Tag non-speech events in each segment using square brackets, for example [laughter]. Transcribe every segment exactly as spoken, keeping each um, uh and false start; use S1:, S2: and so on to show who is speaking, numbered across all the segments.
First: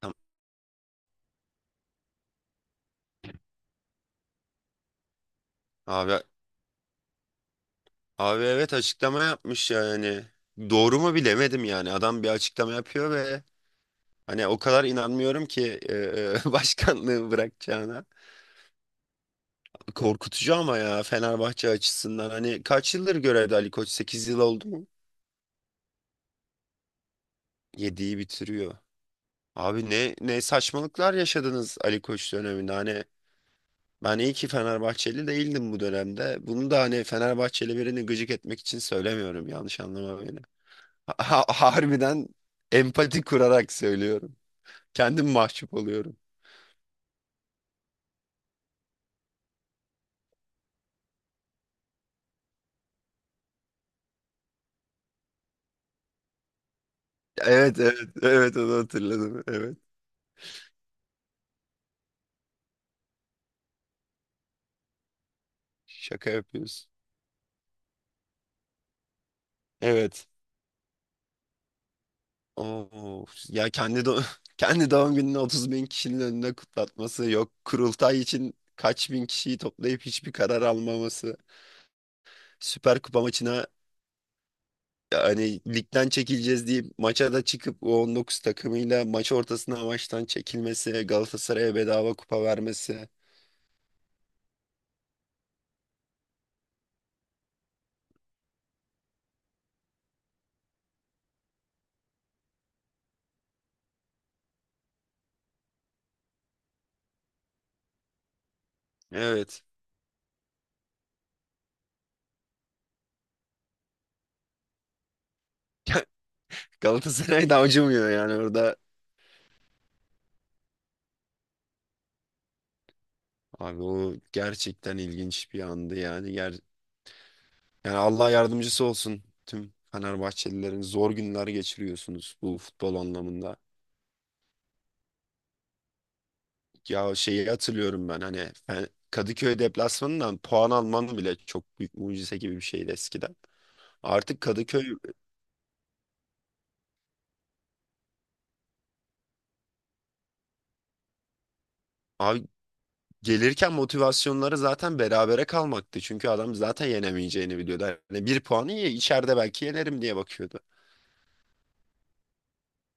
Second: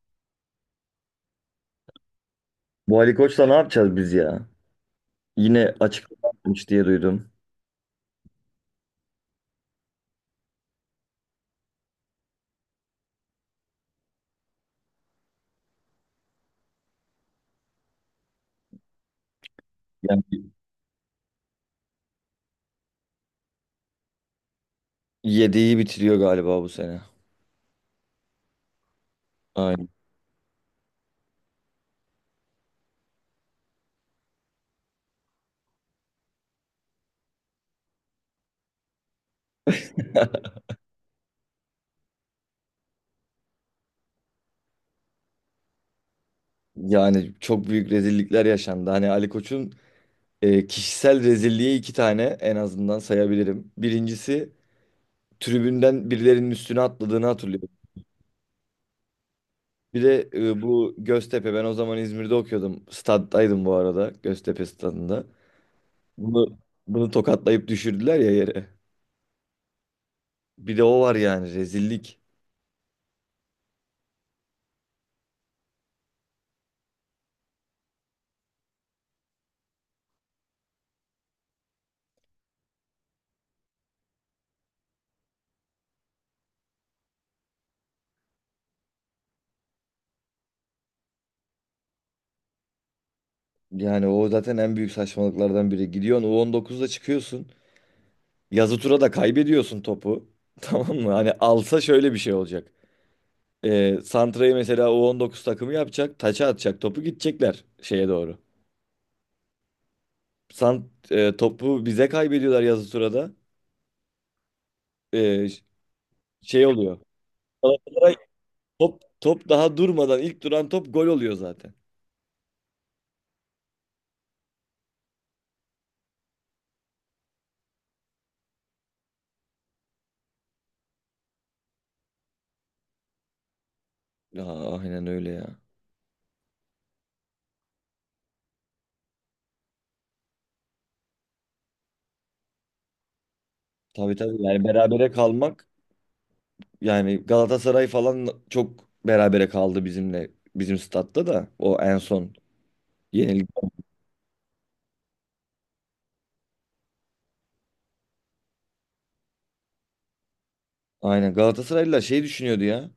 S1: Tamam.
S2: Bu Ali Koç'la ne yapacağız biz ya? Yine
S1: Abi,
S2: açıklama yapmış diye duydum.
S1: abi evet açıklama yapmış yani. Doğru mu bilemedim yani. Adam bir açıklama yapıyor ve hani o kadar inanmıyorum ki e, [laughs] başkanlığı bırakacağına.
S2: Yani
S1: Korkutucu ama ya Fenerbahçe açısından. Hani kaç yıldır görevde Ali Koç? Sekiz yıl oldu mu?
S2: yediği bitiriyor galiba bu sene.
S1: yediyi bitiriyor.
S2: Aynen.
S1: Abi ne ne saçmalıklar yaşadınız Ali Koç döneminde. Hani ben iyi ki Fenerbahçeli değildim bu dönemde. Bunu da hani Fenerbahçeli birini gıcık etmek için söylemiyorum. Yanlış anlama beni. Ha- harbiden empati kurarak söylüyorum. Kendim mahcup oluyorum.
S2: Yani çok büyük rezillikler yaşandı. Hani Ali Koç'un e, kişisel rezilliği iki tane en azından sayabilirim. Birincisi tribünden birilerinin üstüne atladığını hatırlıyorum.
S1: Evet, evet, evet, onu hatırladım. Evet.
S2: Bir de e, bu Göztepe, ben o zaman İzmir'de okuyordum. Staddaydım bu arada, Göztepe stadında.
S1: Şaka
S2: Bunu,
S1: yapıyorsun.
S2: bunu tokatlayıp düşürdüler ya yere.
S1: Evet.
S2: Bir de o var, yani rezillik.
S1: Oo, ya kendi do [laughs] kendi doğum gününü otuz bin kişinin önünde kutlatması yok. Kurultay için kaç bin kişiyi toplayıp hiçbir karar almaması. Süper Kupa maçına hani ligden çekileceğiz diye maça da çıkıp o on dokuz takımıyla maç ortasında maçtan çekilmesi, Galatasaray'a bedava kupa vermesi.
S2: Yani o zaten en büyük saçmalıklardan biri. Gidiyorsun U on dokuzda çıkıyorsun. Yazı tura da kaybediyorsun topu. [laughs] Tamam mı? Hani alsa şöyle bir şey olacak. Ee, Santra'yı mesela U on dokuz takımı yapacak. Taça atacak. Topu gidecekler şeye doğru.
S1: Evet.
S2: Sant, e, topu bize kaybediyorlar yazı turada. Ee, ş-
S1: [laughs]
S2: Şey oluyor.
S1: Galatasaray da acımıyor
S2: Galatasaray
S1: yani orada.
S2: top, top daha durmadan ilk duran top gol oluyor zaten.
S1: Abi o gerçekten ilginç bir andı yani. Ger yani Allah yardımcısı olsun tüm Fenerbahçelilerin, zor günler geçiriyorsunuz bu futbol anlamında.
S2: Ya, aynen öyle ya.
S1: Ya şeyi hatırlıyorum ben hani Fe- Kadıköy deplasmanından puan alman bile çok büyük mucize gibi bir şeydi eskiden.
S2: Tabii
S1: Artık
S2: tabii, yani
S1: Kadıköy
S2: berabere kalmak. Yani Galatasaray falan çok berabere kaldı bizimle. Bizim statta da o en son
S1: abi,
S2: yenilik.
S1: gelirken motivasyonları zaten berabere kalmaktı. Çünkü adam zaten yenemeyeceğini biliyordu. Hani bir puanı ye, içeride belki yenerim diye bakıyordu.
S2: Aynen, Galatasaraylılar şey düşünüyordu ya.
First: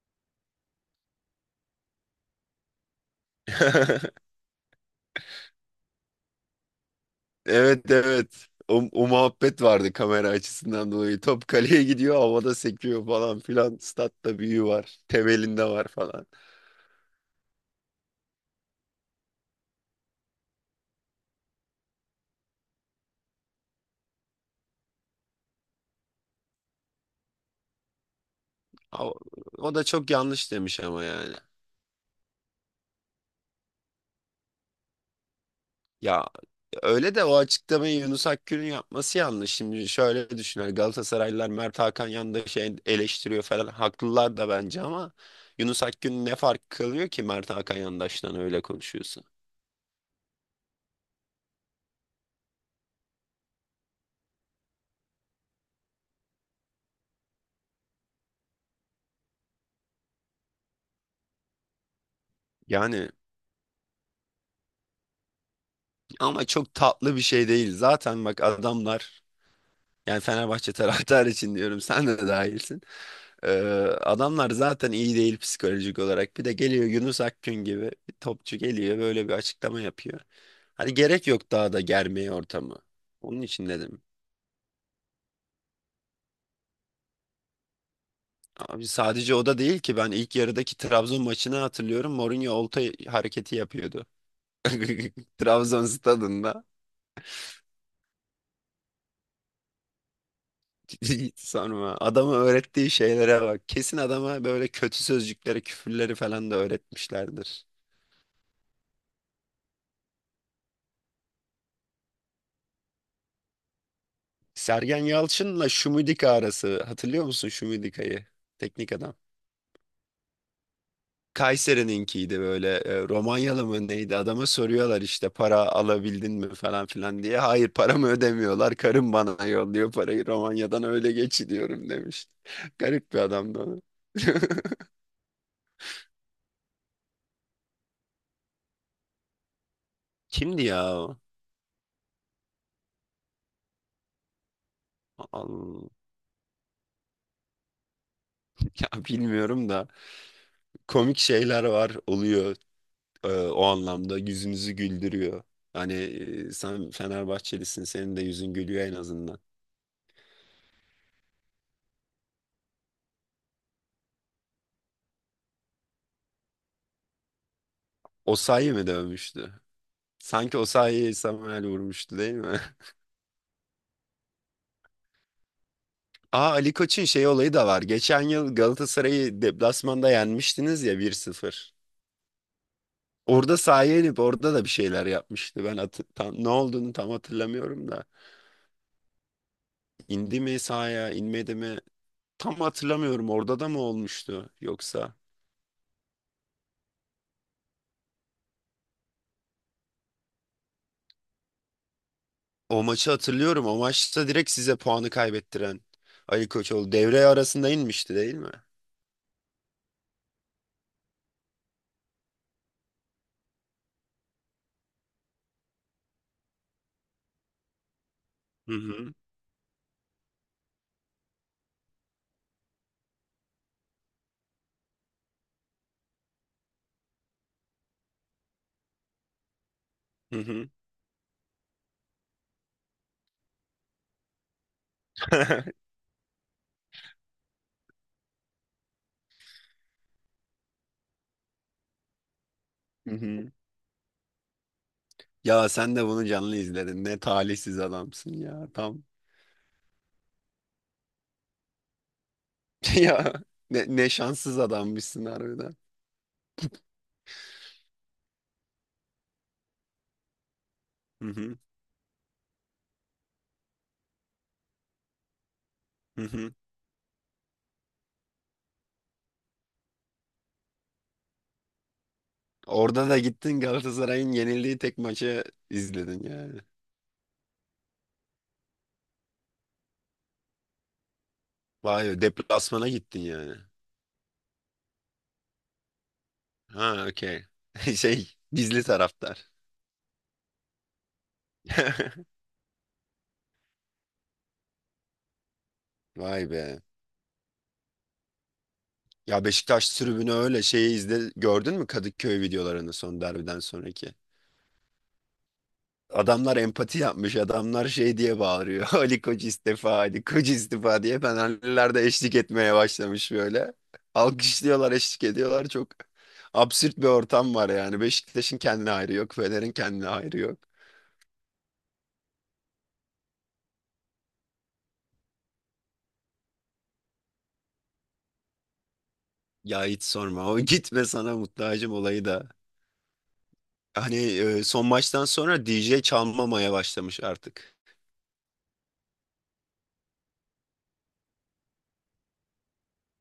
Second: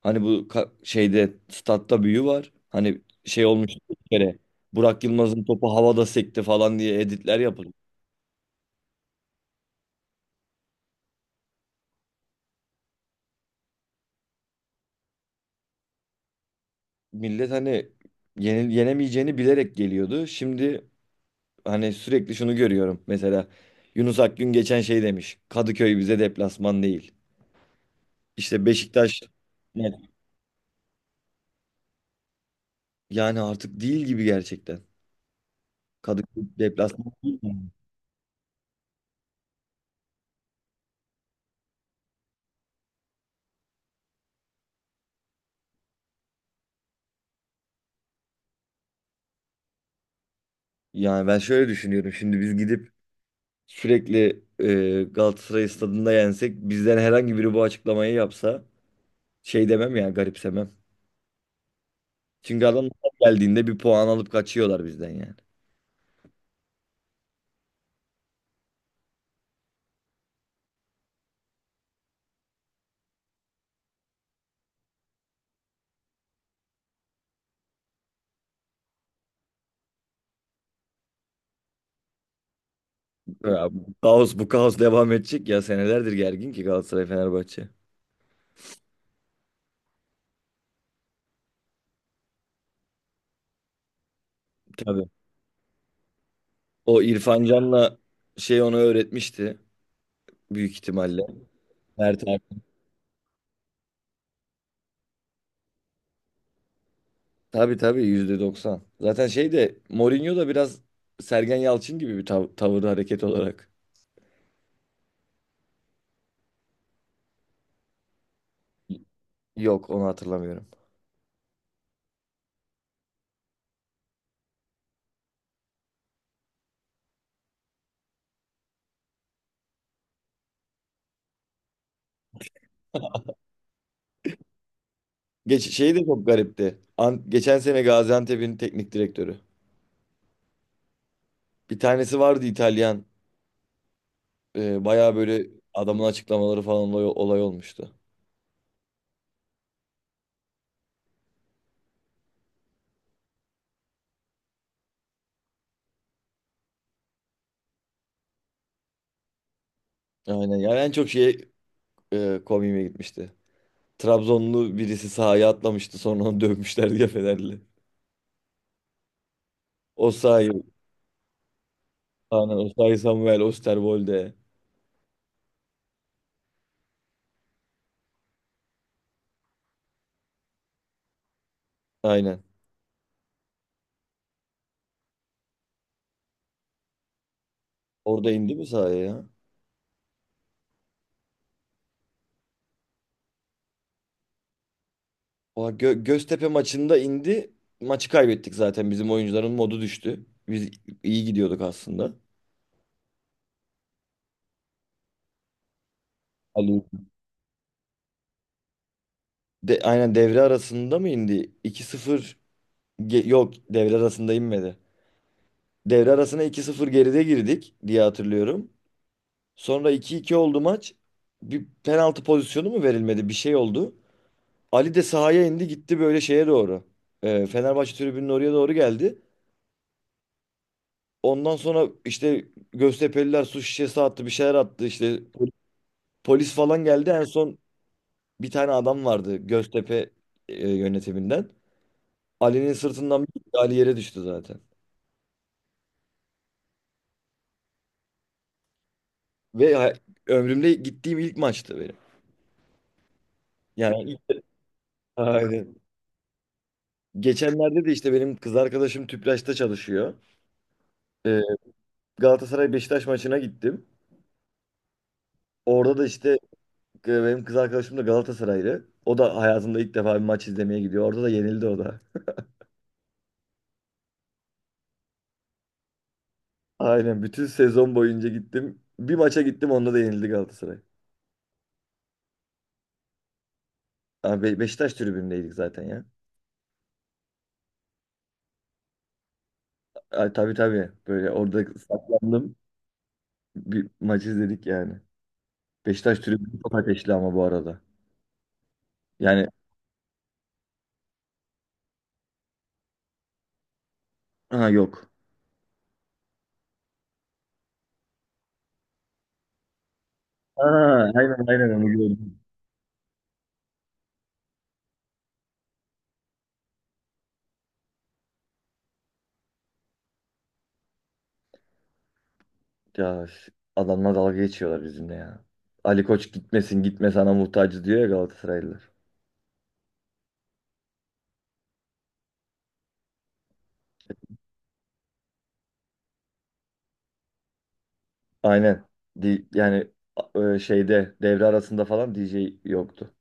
S2: Hani bu ka- şeyde statta büyü var. Hani şey olmuştu bir
S1: [laughs]
S2: kere. Burak Yılmaz'ın topu havada sekti falan diye editler yapıldı.
S1: Evet, evet. O, o muhabbet vardı kamera açısından dolayı. Top kaleye gidiyor, havada sekiyor falan filan. Statta büyü var, temelinde var falan.
S2: Millet hani yenil yenemeyeceğini bilerek geliyordu. Şimdi hani sürekli şunu görüyorum. Mesela Yunus Akgün geçen şey demiş: Kadıköy bize deplasman değil. İşte
S1: Ama- O,
S2: Beşiktaş.
S1: o da çok yanlış demiş ama yani.
S2: Yani artık değil gibi gerçekten.
S1: Ya
S2: Kadıköy deplasman
S1: öyle de o
S2: değil mi?
S1: açıklamayı Yunus Akgül'ün yapması yanlış. Şimdi şöyle düşünür Galatasaraylılar: Mert Hakan yanında şey eleştiriyor falan. Haklılar da bence ama Yunus Akgül ne fark kalıyor ki Mert Hakan yandaştan öyle konuşuyorsa.
S2: Yani ben şöyle düşünüyorum. Şimdi biz gidip sürekli e, Galatasaray stadında yensek, bizden herhangi biri bu açıklamayı yapsa şey demem ya, garipsemem. Çünkü adamlar
S1: Yani
S2: geldiğinde bir puan alıp kaçıyorlar bizden yani.
S1: ama çok tatlı bir şey değil. Zaten bak adamlar, yani Fenerbahçe [laughs] taraftarı için diyorum, sen de dahilsin. Ee, Adamlar zaten iyi değil psikolojik olarak. Bir de geliyor Yunus Akgün gibi bir topçu, geliyor böyle bir açıklama yapıyor. Hani gerek yok daha da germeye ortamı. Onun
S2: Ya,
S1: için
S2: bu
S1: dedim.
S2: kaos bu kaos devam edecek ya, senelerdir gergin ki Galatasaray Fenerbahçe.
S1: Abi sadece o da değil ki, ben ilk yarıdaki Trabzon maçını hatırlıyorum. Mourinho olta hareketi yapıyordu. [laughs]
S2: Tabii.
S1: Trabzon stadında.
S2: O İrfan Can'la şey onu öğretmişti büyük ihtimalle.
S1: [laughs] Sorma.
S2: Mert
S1: Adama
S2: abi.
S1: öğrettiği şeylere bak. Kesin adama böyle kötü sözcükleri, küfürleri falan da öğretmişlerdir.
S2: Tabii tabii yüzde doksan. Zaten şey de, Mourinho da biraz Sergen Yalçın gibi bir tav tavır hareket olarak.
S1: Sergen Yalçın'la Şumidika arası. Hatırlıyor musun Şumidika'yı? Teknik adam.
S2: Yok, onu hatırlamıyorum.
S1: Kayseri'ninkiydi böyle e, Romanyalı mı neydi, adama soruyorlar işte para alabildin mi falan filan diye. Hayır, paramı ödemiyorlar, karım bana yolluyor parayı Romanya'dan öyle geçiriyorum demiş. [laughs] Garip bir adamdı o. [laughs]
S2: Geç şey de çok garipti. An- geçen sene Gaziantep'in teknik direktörü.
S1: Kimdi ya, o?
S2: Bir tanesi vardı, İtalyan. Ee, bayağı böyle
S1: Al-
S2: adamın açıklamaları falan olay, olay olmuştu.
S1: Ya bilmiyorum da komik şeyler var, oluyor e, o anlamda yüzünüzü güldürüyor. Hani e, sen Fenerbahçelisin, senin de yüzün gülüyor en azından.
S2: Aynen, yani en çok şeye e, komiğime gitmişti. Trabzonlu birisi sahaya atlamıştı, sonra onu dövmüşler [laughs] diye, Fenerli.
S1: Osayi mi dövmüştü? Sanki
S2: Osayi,
S1: Osayi'yi Samuel vurmuştu değil
S2: aynen,
S1: mi? [laughs]
S2: Osayi Samuel Osterwolde.
S1: Aa, Ali Koç'un şey olayı da var. Geçen yıl Galatasaray'ı deplasmanda yenmiştiniz ya bir sıfır.
S2: Aynen.
S1: Orada sahaya inip orada da bir şeyler yapmıştı. Ben hatı- tam, ne olduğunu tam hatırlamıyorum da.
S2: Orada indi mi sahaya ya?
S1: İndi mi sahaya, inmedi mi? Tam hatırlamıyorum. Orada da mı olmuştu yoksa?
S2: Oha, Gö- Göztepe maçında indi. Maçı kaybettik zaten. Bizim oyuncuların modu düştü. Biz iyi gidiyorduk aslında.
S1: O maçı hatırlıyorum. O maçta direkt size puanı kaybettiren Ali
S2: Ali.
S1: Koçoğlu devre arasında inmişti değil mi?
S2: De, aynen, devre arasında mı indi? İki sıfır ge- yok, devre arasında inmedi. Devre arasına iki sıfır geride girdik diye hatırlıyorum.
S1: Hı hı.
S2: Sonra iki iki oldu maç. Bir penaltı pozisyonu mu verilmedi? Bir şey oldu. Ali de sahaya indi, gitti böyle şeye doğru. Ee, Fenerbahçe tribünün oraya doğru geldi.
S1: Hı hı.
S2: Ondan sonra işte Göztepe'liler su şişesi attı, bir şeyler attı işte,
S1: [laughs]
S2: polis falan geldi. En son bir tane adam vardı Göztepe e, yönetiminden. Ali'nin
S1: Hı
S2: sırtından bir gitti,
S1: hı.
S2: Ali yere düştü zaten.
S1: Ya sen de bunu canlı izledin. Ne talihsiz adamsın ya. Tam
S2: Ve ha- Ömrümde gittiğim ilk maçtı benim.
S1: [laughs] ya ne, ne
S2: Yani
S1: şanssız
S2: [laughs]
S1: adammışsın
S2: aynen.
S1: harbiden.
S2: Geçenlerde de işte benim kız arkadaşım Tüpraş'ta çalışıyor.
S1: Hı
S2: Ee,
S1: hı,
S2: Galatasaray Beşiktaş maçına gittim. Orada da
S1: hı
S2: işte
S1: hı.
S2: e, benim kız arkadaşım da Galatasaraylı. O da hayatında ilk defa bir maç izlemeye gidiyor. Orada da yenildi o da.
S1: Orada da gittin Galatasaray'ın yenildiği tek maçı izledin yani.
S2: Aynen, bütün sezon boyunca gittim. Bir maça gittim, onda da yenildi Galatasaray.
S1: Vay be, deplasmana gittin yani.
S2: Abi, Be- Beşiktaş tribündeydik zaten ya.
S1: Ha, okey. [laughs] Şey, gizli taraftar.
S2: Ay, tabii tabii. Böyle orada
S1: [laughs]
S2: saklandım. Bir maç izledik yani. Beşiktaş
S1: Vay
S2: tribünü çok
S1: be.
S2: ateşli ama bu arada.
S1: Ya
S2: Yani
S1: Beşiktaş tribünü, öyle şeyi izle, gördün mü Kadıköy videolarını son derbiden sonraki?
S2: ha, yok.
S1: Adamlar empati yapmış. Adamlar şey diye bağırıyor. [laughs] Ali Koç istifa, Ali Koç
S2: Ha,
S1: istifa diye,
S2: aynen aynen, onu
S1: fenerliler de eşlik
S2: gördüm.
S1: etmeye başlamış böyle. Alkışlıyorlar, eşlik ediyorlar. Çok absürt bir ortam var yani. Beşiktaş'ın kendine hayrı yok, Fener'in kendine hayrı yok.
S2: Ya, ş- adamlar dalga geçiyorlar bizimle ya. Ali Koç gitmesin, gitme sana muhtacız diyor ya Galatasaraylılar.
S1: Ya hiç sorma. O [laughs] gitme sana muhtacım olayı da. Hani e, son maçtan sonra D J çalmamaya başlamış artık.
S2: Aynen. Di- yani e, şeyde devre arasında falan D J yoktu.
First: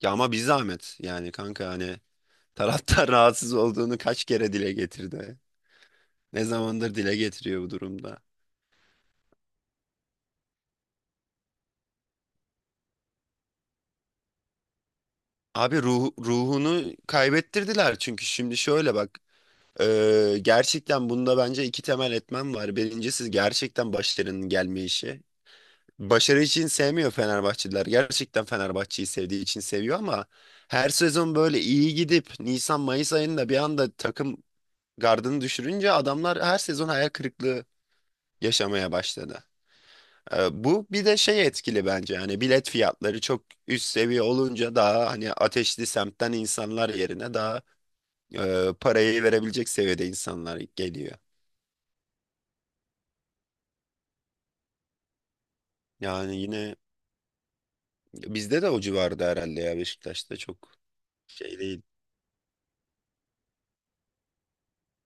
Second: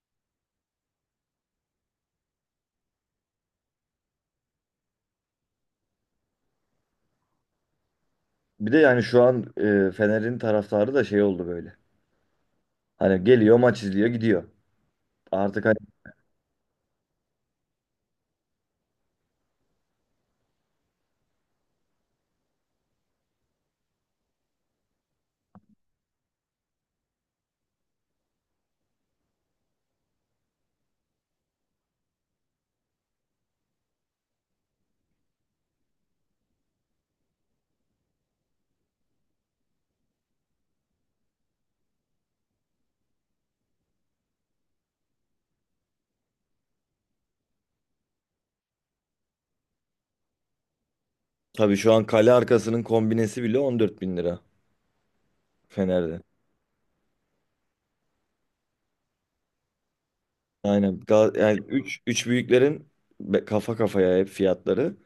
S1: Ya ama bir zahmet yani kanka, hani taraftar [laughs] rahatsız olduğunu kaç kere dile getirdi. Ne zamandır dile getiriyor bu durumda.
S2: Bir de yani şu an e, Fener'in taraftarı da şey oldu böyle. Hani geliyor, maç izliyor, gidiyor. Artık hani
S1: Abi ruh, ruhunu kaybettirdiler, çünkü şimdi şöyle bak, e, gerçekten bunda bence iki temel etmen var. Birincisi gerçekten başarının gelme işi. Başarı için sevmiyor Fenerbahçeliler. Gerçekten Fenerbahçe'yi sevdiği için seviyor ama her sezon böyle iyi gidip Nisan-Mayıs ayında bir anda takım gardını düşürünce adamlar her sezon hayal kırıklığı yaşamaya başladı. E, Bu bir de şey etkili bence, yani bilet fiyatları çok üst seviye olunca daha hani ateşli semtten insanlar yerine daha e, parayı verebilecek seviyede insanlar geliyor.
S2: tabii şu an kale arkasının kombinesi bile on dört bin lira Fener'de.
S1: Yani yine bizde de o civarda herhalde, ya Beşiktaş'ta çok
S2: Aynen. Ga-
S1: şey
S2: Yani
S1: değil.
S2: üç üç büyüklerin be- kafa kafaya hep fiyatları.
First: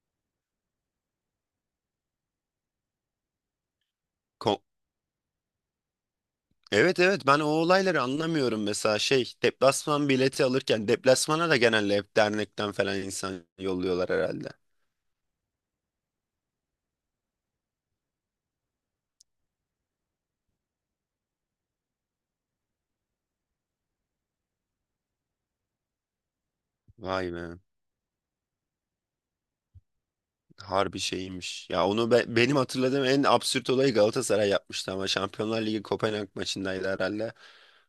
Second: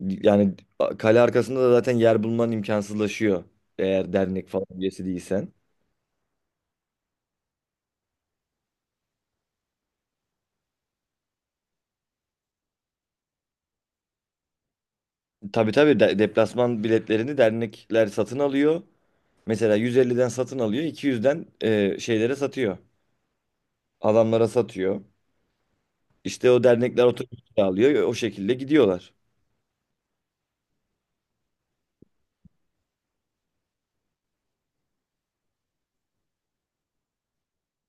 S2: Yani a- kale arkasında da zaten yer bulman imkansızlaşıyor. Eğer dernek
S1: Ko-
S2: falan üyesi değilsen.
S1: evet, evet, ben o olayları anlamıyorum mesela, şey, deplasman bileti alırken deplasmana da genelde hep dernekten falan insan yolluyorlar herhalde.
S2: Tabii tabii, de- deplasman biletlerini dernekler satın alıyor. Mesela yüz elliden satın alıyor, iki yüzden e, şeylere satıyor. Adamlara satıyor. İşte o dernekler
S1: Vay
S2: otobüs
S1: be,
S2: alıyor, o şekilde gidiyorlar.
S1: harbi şeymiş. Ya onu be- benim hatırladığım en absürt olayı Galatasaray yapmıştı ama Şampiyonlar Ligi Kopenhag maçındaydı herhalde.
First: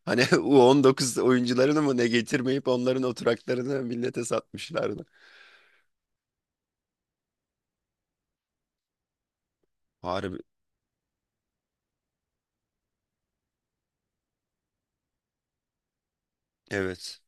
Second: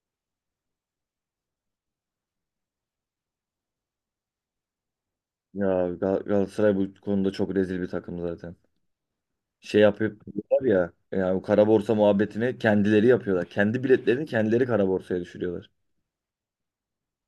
S1: Hani [laughs] u on dokuz oyuncularını mı ne getirmeyip onların oturaklarını millete satmışlardı.
S2: Ya, Gal- Galatasaray bu konuda çok rezil bir takım zaten. Şey yapıp
S1: Harbi.
S2: var ya, yani o kara borsa muhabbetini kendileri yapıyorlar. Kendi biletlerini kendileri kara borsaya düşürüyorlar.
S1: Evet.